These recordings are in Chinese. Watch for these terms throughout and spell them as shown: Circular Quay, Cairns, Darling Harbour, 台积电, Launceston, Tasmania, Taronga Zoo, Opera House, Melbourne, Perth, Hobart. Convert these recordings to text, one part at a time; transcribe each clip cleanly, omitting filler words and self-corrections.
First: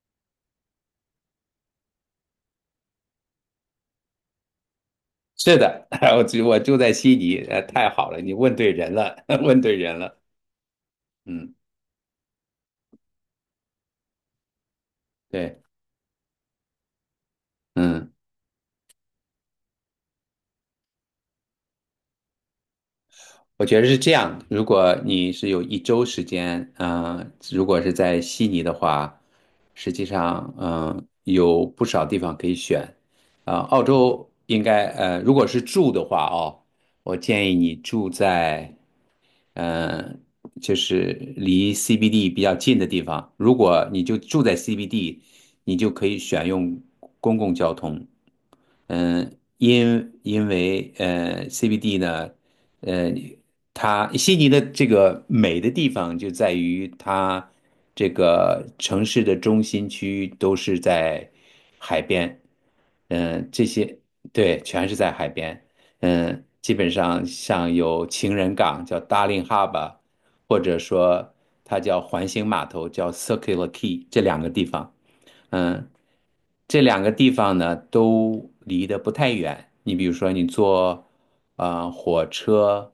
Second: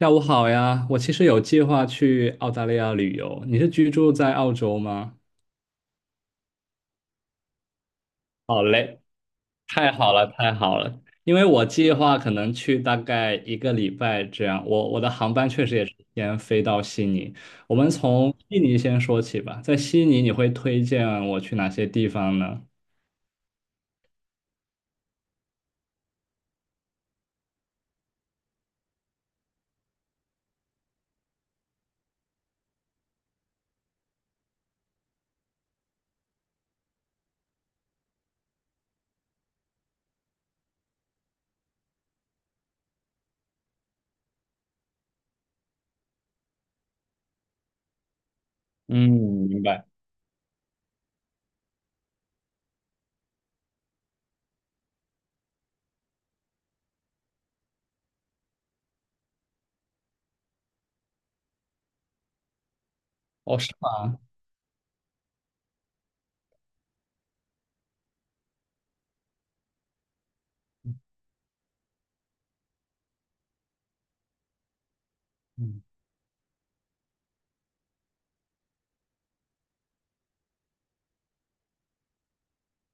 下午好呀，我其实有计划去澳大利亚旅游。你是居住在澳洲吗？是的，我住在悉尼，太好了，你问对人了，问对太人好了。了，太好了！因为嗯。我计划可能去大概一个礼拜这样。我的航班对。确实也是先飞到悉尼。我们嗯，从悉尼先说起吧。在悉尼，你会推荐我去哪些地方呢？我觉得是这样。如果你是有一周时间，如果是在悉尼的话，实际上，有不少地方可以选。澳洲应该，如果是住的话，哦，我建议你住在。呃，就是离 CBD 比较近的地方。如果你就住在 CBD，你就可以选用公共交通。嗯，嗯，明白。因为CBD 呢，呃，它悉尼的这个美的地方就在于它这个城市的中心区都是在海边，嗯，哦，这是些吗？对，全是在海边，嗯，基本上像有情人港叫 Darling h a r b o r， 或者说它叫环形码头叫 Circular Quay 这两个地方。嗯，嗯。这两个地方呢都离得不太远。你比如说，你坐火车，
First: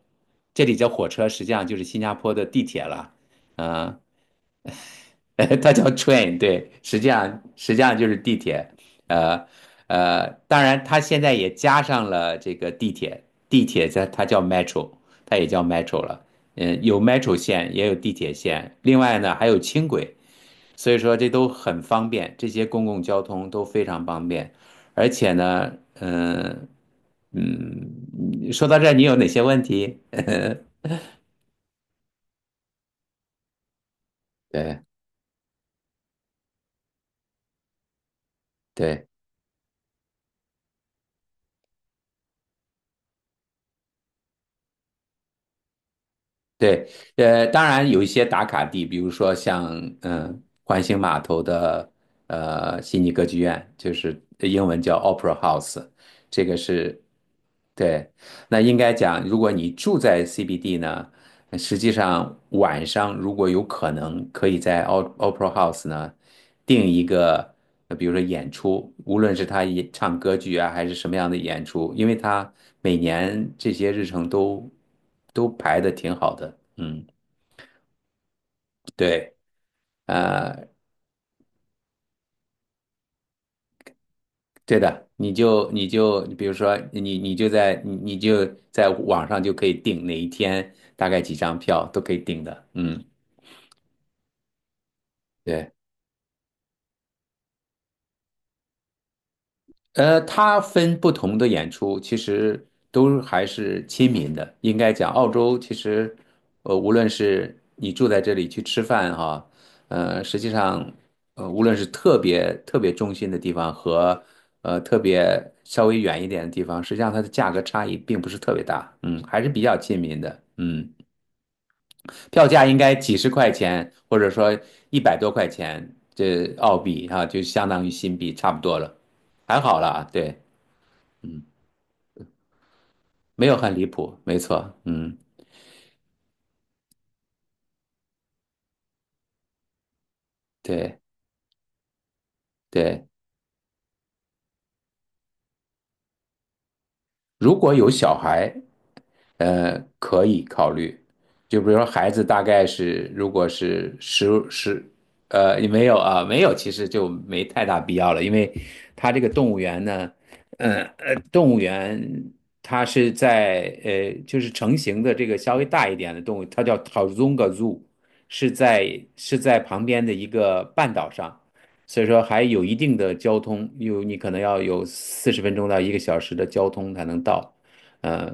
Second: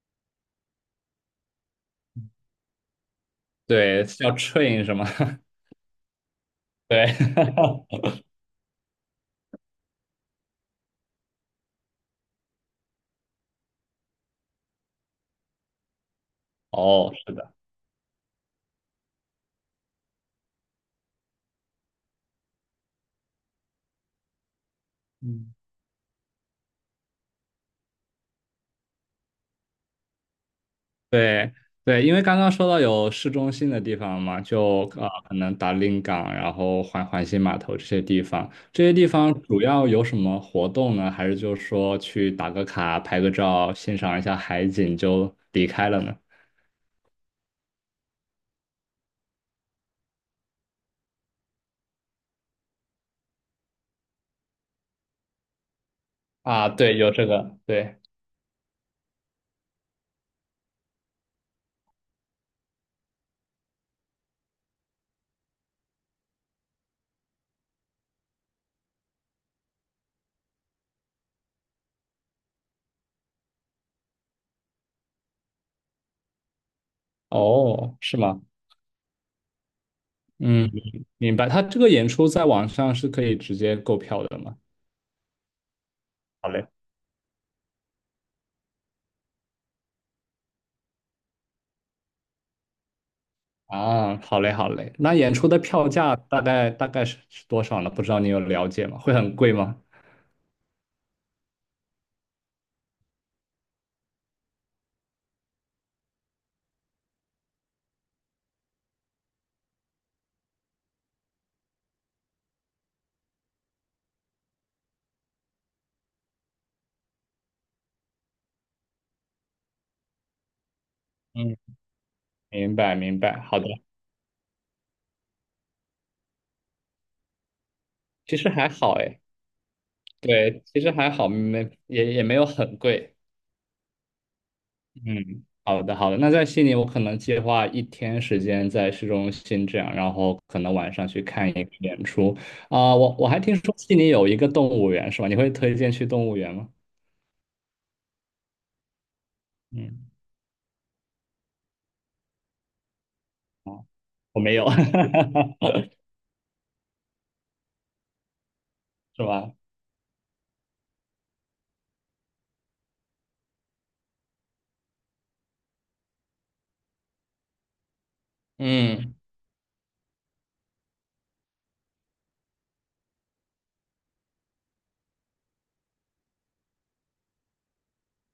这里叫火车，实际上就是新加坡的地铁了。呃，对，叫 train 是吗？它叫 train，对，实对。际上实际上就是 地铁。呃当然它现在也加上了这个地铁，地铁它叫 metro，它也叫 metro 了。嗯，有 哦，是 metro 的。线，也有地铁线，另外呢还有轻轨。所以说这都很方便，这些公共交通都非常方便，而且嗯，呢，嗯。嗯，说到这儿，你有哪些问题？对对，因为刚刚说到有市中心的地方嘛，就对可能达令港，然后环形码头这些地方，这些地对方主要有什么活动呢？还是就是说去打个卡、拍个照、欣赏一下海景就离开了呢？对。当然有一些打卡地，比如说像环形码头的悉尼歌剧院，就是英文叫 Opera House，这个啊，对，是有这个，对，对。那应该讲，如果你住在 CBD 呢？实际上，晚上如果有可能，可以在 Opera House 呢定一个，比如说演出，无论是他演唱歌剧啊，还是什么样的演出，因为他每年这些日程都排的挺好的。嗯。哦，是吗？对。呃，嗯，明白。他这个演出在网上是可以直接购票的吗？对的，你就比好如嘞。说你就在网上就可以订哪一天，大概几张票都可以订的。嗯。啊，好嘞，好嘞。那演出的对。票价大概是多少呢？不知道你有了解吗？会很贵吗？它分不同的演出，其实都还是亲民的。应该讲，澳洲其实，无论是你住在这里去吃饭哈，实际上，无论是特别中心的地方和特别稍微远一点的地方，实际上它的价格差异并不是特别大，嗯，还是比较亲民的，嗯，嗯，票价明应该白几明十白，块好的，钱，或者说一百多块钱，这澳币哈，就相当于新币其实差不还多好了，哎，还好啦，对。对，其实还好，嗯。没也也没有很贵。没有很离谱，没错，嗯，嗯，好的好的，那在悉尼，我可能计划一天时间在市中心这样，然后可能晚对上去看一个演出。啊、对。我我还听说悉尼有一个动物园是吧？你会推荐去动物园吗？如果有小孩，嗯，可以考虑。就比如说孩子大概是，如果哦，是十我没有，十，也没有啊，没有，其实就没太大必要了，因为他这是个动吧？物园呢，动物园它是在就是成型的这个稍微大一点的动物，它叫 Tarzunga Zoo，嗯，是在旁边的一个半岛上。所以说还有一定的交通，有你可能要有40分钟到一个小时的交通才能到。呃，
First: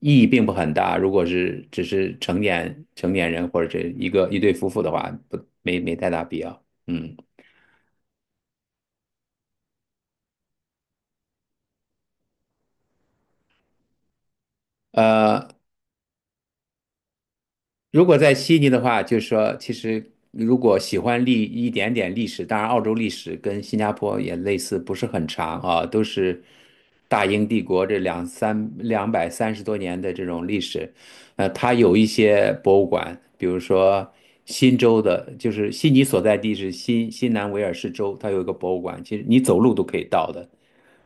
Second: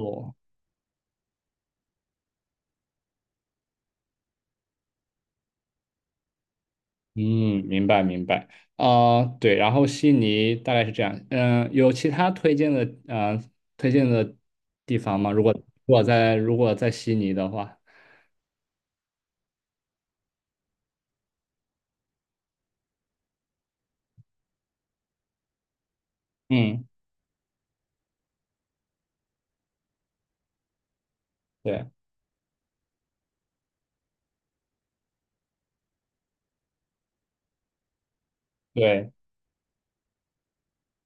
意义并不很大。如果是只是成年人或者是一个一对夫妇的话，不没没太大必要。嗯。嗯，明白明白，啊、对，然后悉尼大概是这样，嗯、有其他推荐的，嗯，推荐的地方吗？如呃，果如果在悉尼的话，如果在悉尼的话，就是说，其实如果喜欢一点点历史，当然澳洲历史跟新加坡也类似，不是很长啊，都是嗯，大英帝国这230多年的这种历史。它对有一些博物馆，比如说新州的，就是悉尼所在地是新南威尔士州，它有一个博物馆，对，其实你走路都可以到的。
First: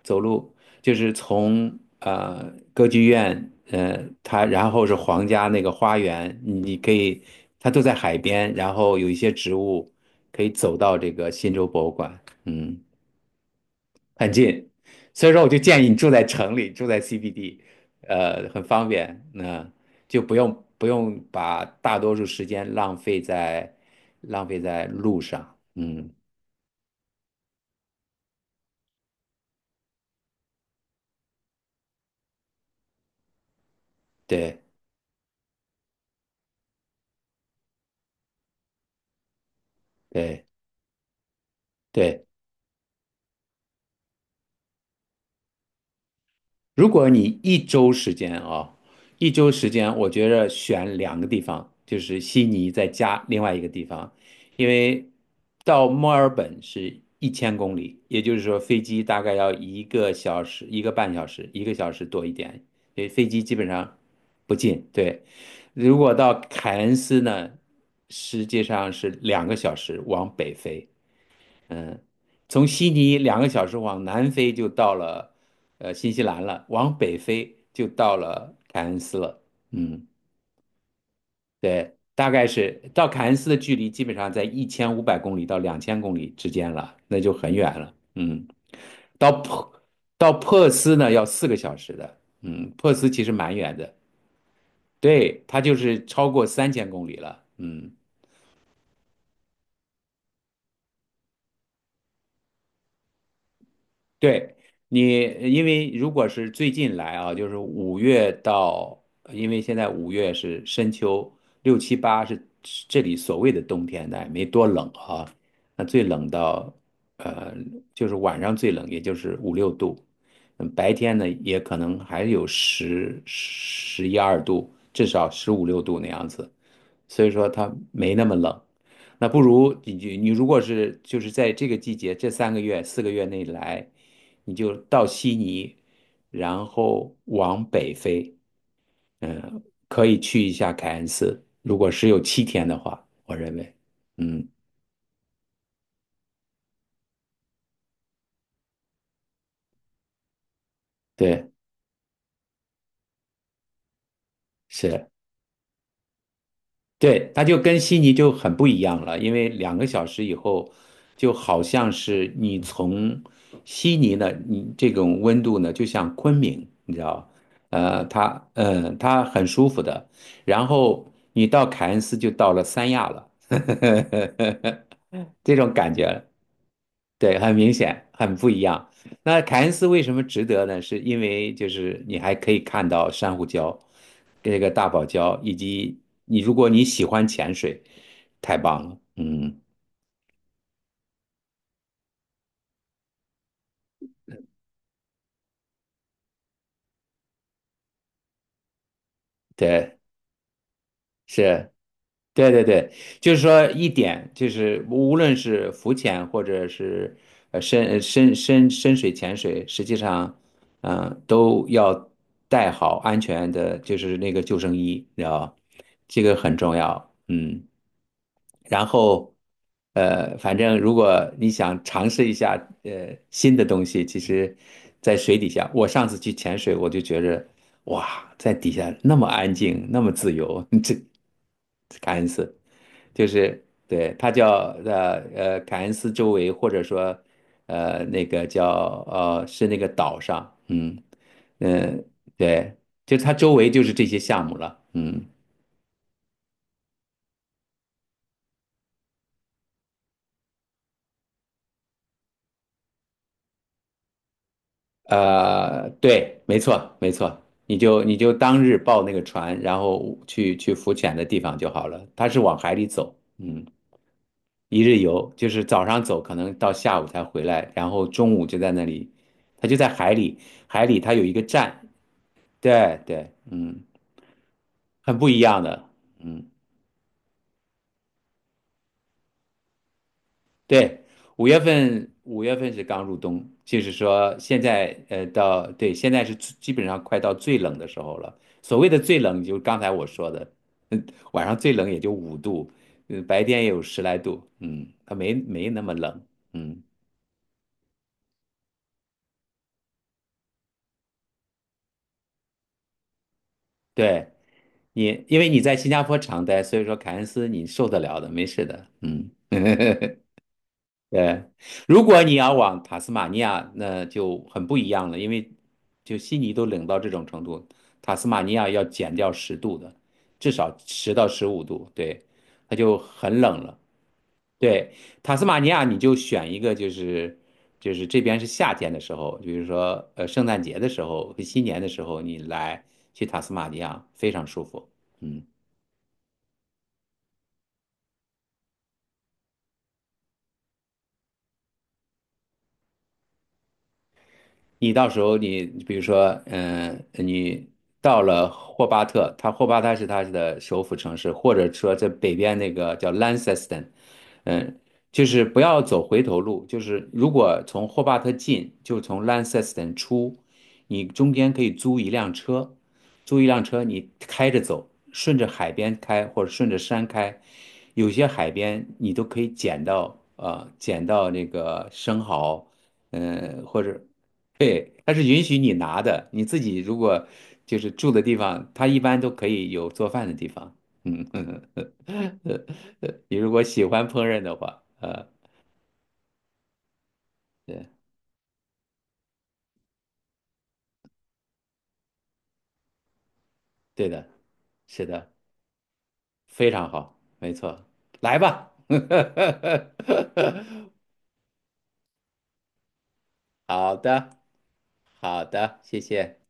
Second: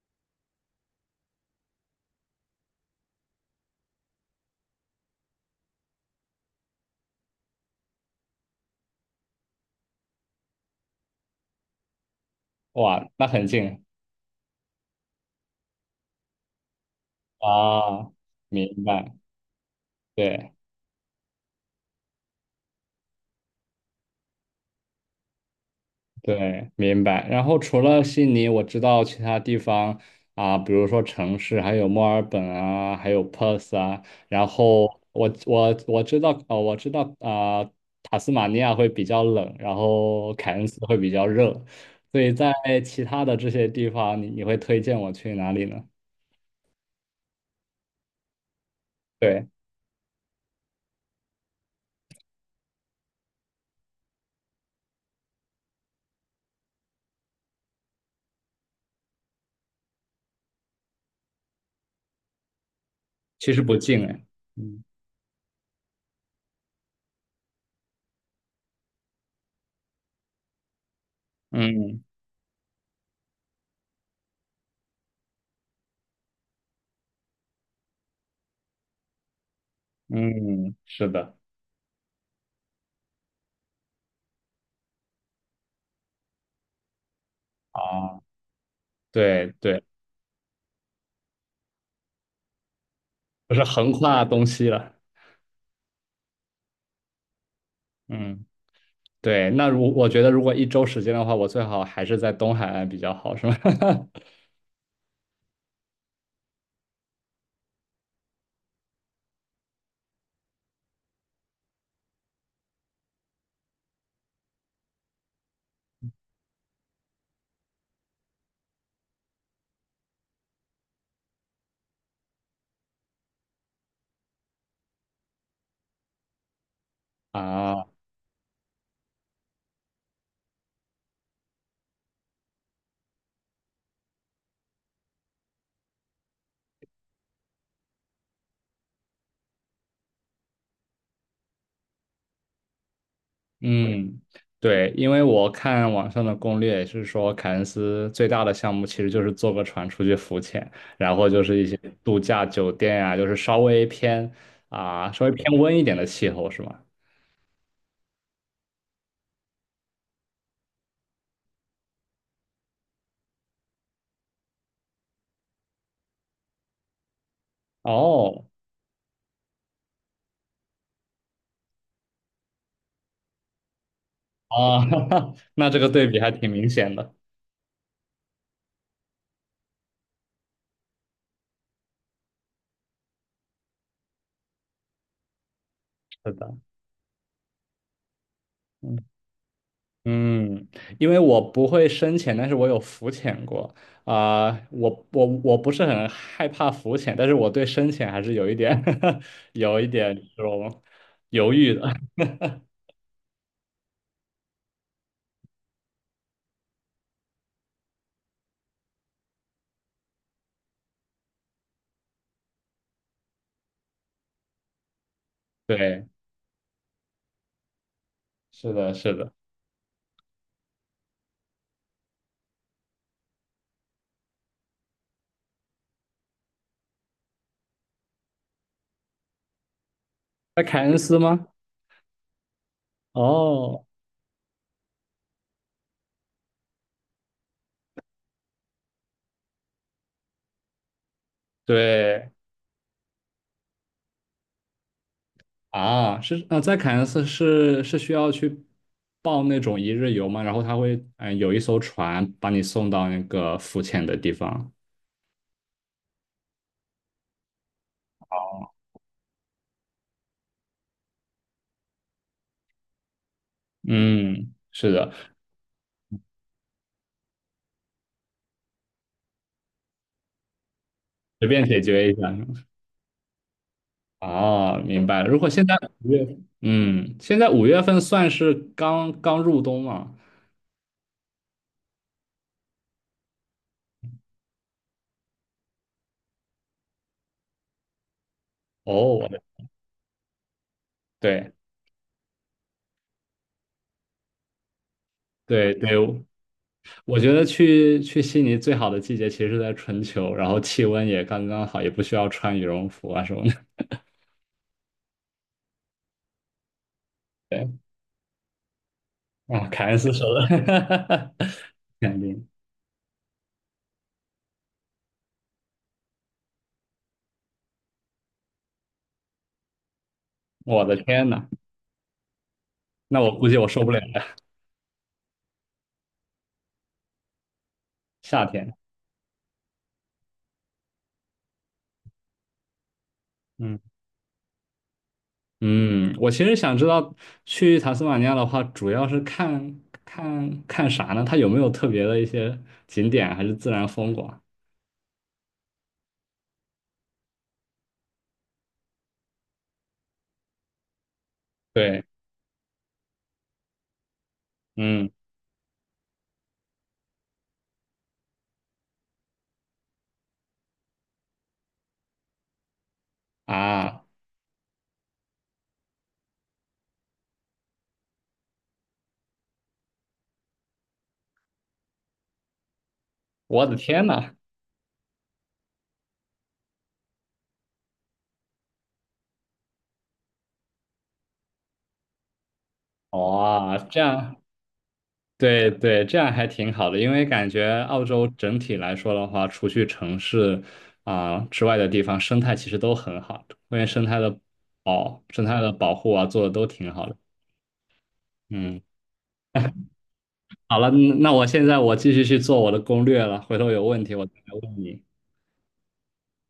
走路，就是从歌剧院，它然后是皇家那个花园，你可以，它都在海边，然后有一些植物可以走到这个新州博物馆，嗯，哇，那很近很近，所以说我就建议你住在城里，住在 CBD，啊，很明方白，便，就不对。用不用把大多数时间浪费在路上，嗯，对，明白。然后除了悉尼，我知道其他地方啊，比如说城市，还有墨尔本啊，还有 Perth 啊。然对后我知道，我知道啊，塔斯马尼亚会比较冷，然后对。凯恩斯会比较热。所对，以在其他的这些地方，你你会推荐我去哪里呢？如果你一对，周时间，我觉着选两个地方，就是悉尼再加另外一个地方，因为到墨尔本是1000公里，也就是说飞机大概要一个小时、1个半小时、1个小时多一点，因为飞机其基实本不上近哎。不嗯近。对。如果到凯恩斯呢，实际上是两个小时往北飞。嗯从悉尼两个小时往南飞就到了新西兰了，往北飞就到了凯恩斯了。嗯。嗯，是的对，大概是到凯恩斯的距离基本上在1500公里到2000公里之间了，那就很远了。啊，嗯。到对珀对，到珀斯呢要4个小时的。嗯，珀斯其实蛮不是远横的，跨东西了。对，它就是超过3000公里了。嗯。嗯。对，那我觉得如果一周时间的话，我最好还是在东海岸比较好，是吗？对你，因为如果是最近来啊，就是五月到，因为现在五月是深秋，6、7、8是是这里所谓的冬天，那也没多冷啊。那最冷到，呃，就是晚上最冷，也就是五六度，嗯，白天呢也可能还有11、12度，至少15、6度那样子。所以 说它啊，没那么冷。那不如你如果是就是在这个季节这3个月4个月内来，你就到悉尼，然后往北飞，嗯，可以去一下凯恩斯。如果是有7天的话，我认为，嗯，嗯。对，因为我看网上的攻略也是说，凯恩斯最大的项目其实就是坐个船出去浮潜，然后就对。是一些度假酒店啊，就是稍微偏是。啊，稍微偏温一点的气候，是吗？对，它就跟悉尼就很不一样了，因为两个小时以后，就好像是你从悉尼呢，你这种温度呢，就像昆明，你知道，哦，它很舒服的。然后你到凯恩斯就到了三亚了，啊，这那种这个感对比觉，还挺明显的。对，很明显，很不一样。那凯恩斯为什么值得呢？是因为就是你还可以看到珊瑚礁，这个大堡礁，以及是你如的，果你喜欢潜水，太棒了。嗯。嗯。嗯，因为我不会深潜，但是我有浮潜过啊、我不是很害怕浮潜，但是我对深潜还是有一点 有一对。点这种犹是。豫的。对对对，就是说一点就是无论是浮潜或者是深水潜水，实际上，都要带好安全的，就是那个救生衣，你知道吧，对，这个很重要。嗯。是然的，是的，后，反正如果你想尝试一下新的东西，其实，在水底下，我上次去潜水，我就觉着，哇，在底下那么安静，那么自在由，凯这恩斯吗？凯恩斯，就是哦，对，它叫凯恩斯周围，或者说呃那个叫呃是那个岛上，嗯、呃对对，就它周围就是这些项目了，嗯。啊，是在凯恩斯是需要去报那种一日游吗？然后他会有一艘船把你送到那个浮潜的地方。对，没错，你就当哦，日报那个船，然后去浮潜的地方就好了。它是往海里走，嗯，嗯，一是日的，游，就是早上走，可能到下午才回来，然后中午就在那里，它就在海里，海里它有一个随便解站，决一下。对对，嗯，哦，明很白不了。一如果样现在的，五月，嗯。嗯，现在五月份算是刚刚入冬嘛？对，五月份是刚入冬，就是说现在对，现在是最基本上快到最冷的时候了。所谓的最哦，我的冷，就刚才我说的，嗯，晚对上最冷也就五度，嗯，白天也有十来度，嗯，它没对那么对，冷，嗯，我觉得去悉尼最好的季节其实是在春秋，然后气温也刚刚好，也不需要穿羽绒服啊什么的。对你，因为你在新加坡常待，所以说凯恩斯你对，受得了的，没事的，嗯。啊，凯恩斯说 的，对，如肯果你定。要往塔斯马尼亚，那就很不一样了，因为就悉尼都冷到这种程度，塔斯马尼亚要减掉10度的，至少我的十到天十呐，五度，对，它就那我很估计冷我了。受不了了，对，塔斯马尼亚你就选一个，就是这边夏是夏天。天的时候，比如说圣诞节的时候和新年的时候，你来去塔斯马尼嗯。亚非常舒服。嗯。嗯，我其实想知道去塔斯马尼亚的话，主要是看看啥呢？它有没有特别的一些景点，还是自然风光？你到时候你比如说，嗯，你到了霍巴特，霍巴特是他的首府城市，或者说对，在北边那个叫 Launceston，嗯，嗯，就是不要走回头路，就是如果从霍巴特进，就从 Launceston 出，你中间可以租一辆车，租一辆车啊，你开着走，顺着海边开或者顺着山开，有些海边你都可以捡到，捡到那个生蚝。嗯，呃我的或者天呐，对，它是允许你拿的，你自己如果就是住的地方，它一般都可以有做饭的地方。嗯。呃你如果哇，喜这欢烹样，饪的话，对对，这样还挺好的，因为感觉对。澳洲整体来说的话，除去城市啊、之外的地方，生态其实都很好，关于对的。是的，生态的保护啊，做的都非常挺好的。好，没错，来吧。嗯。好了，嗯，那我现在我继续去做我的攻略了，回 头有好问题我的，再来问你。好的，谢谢。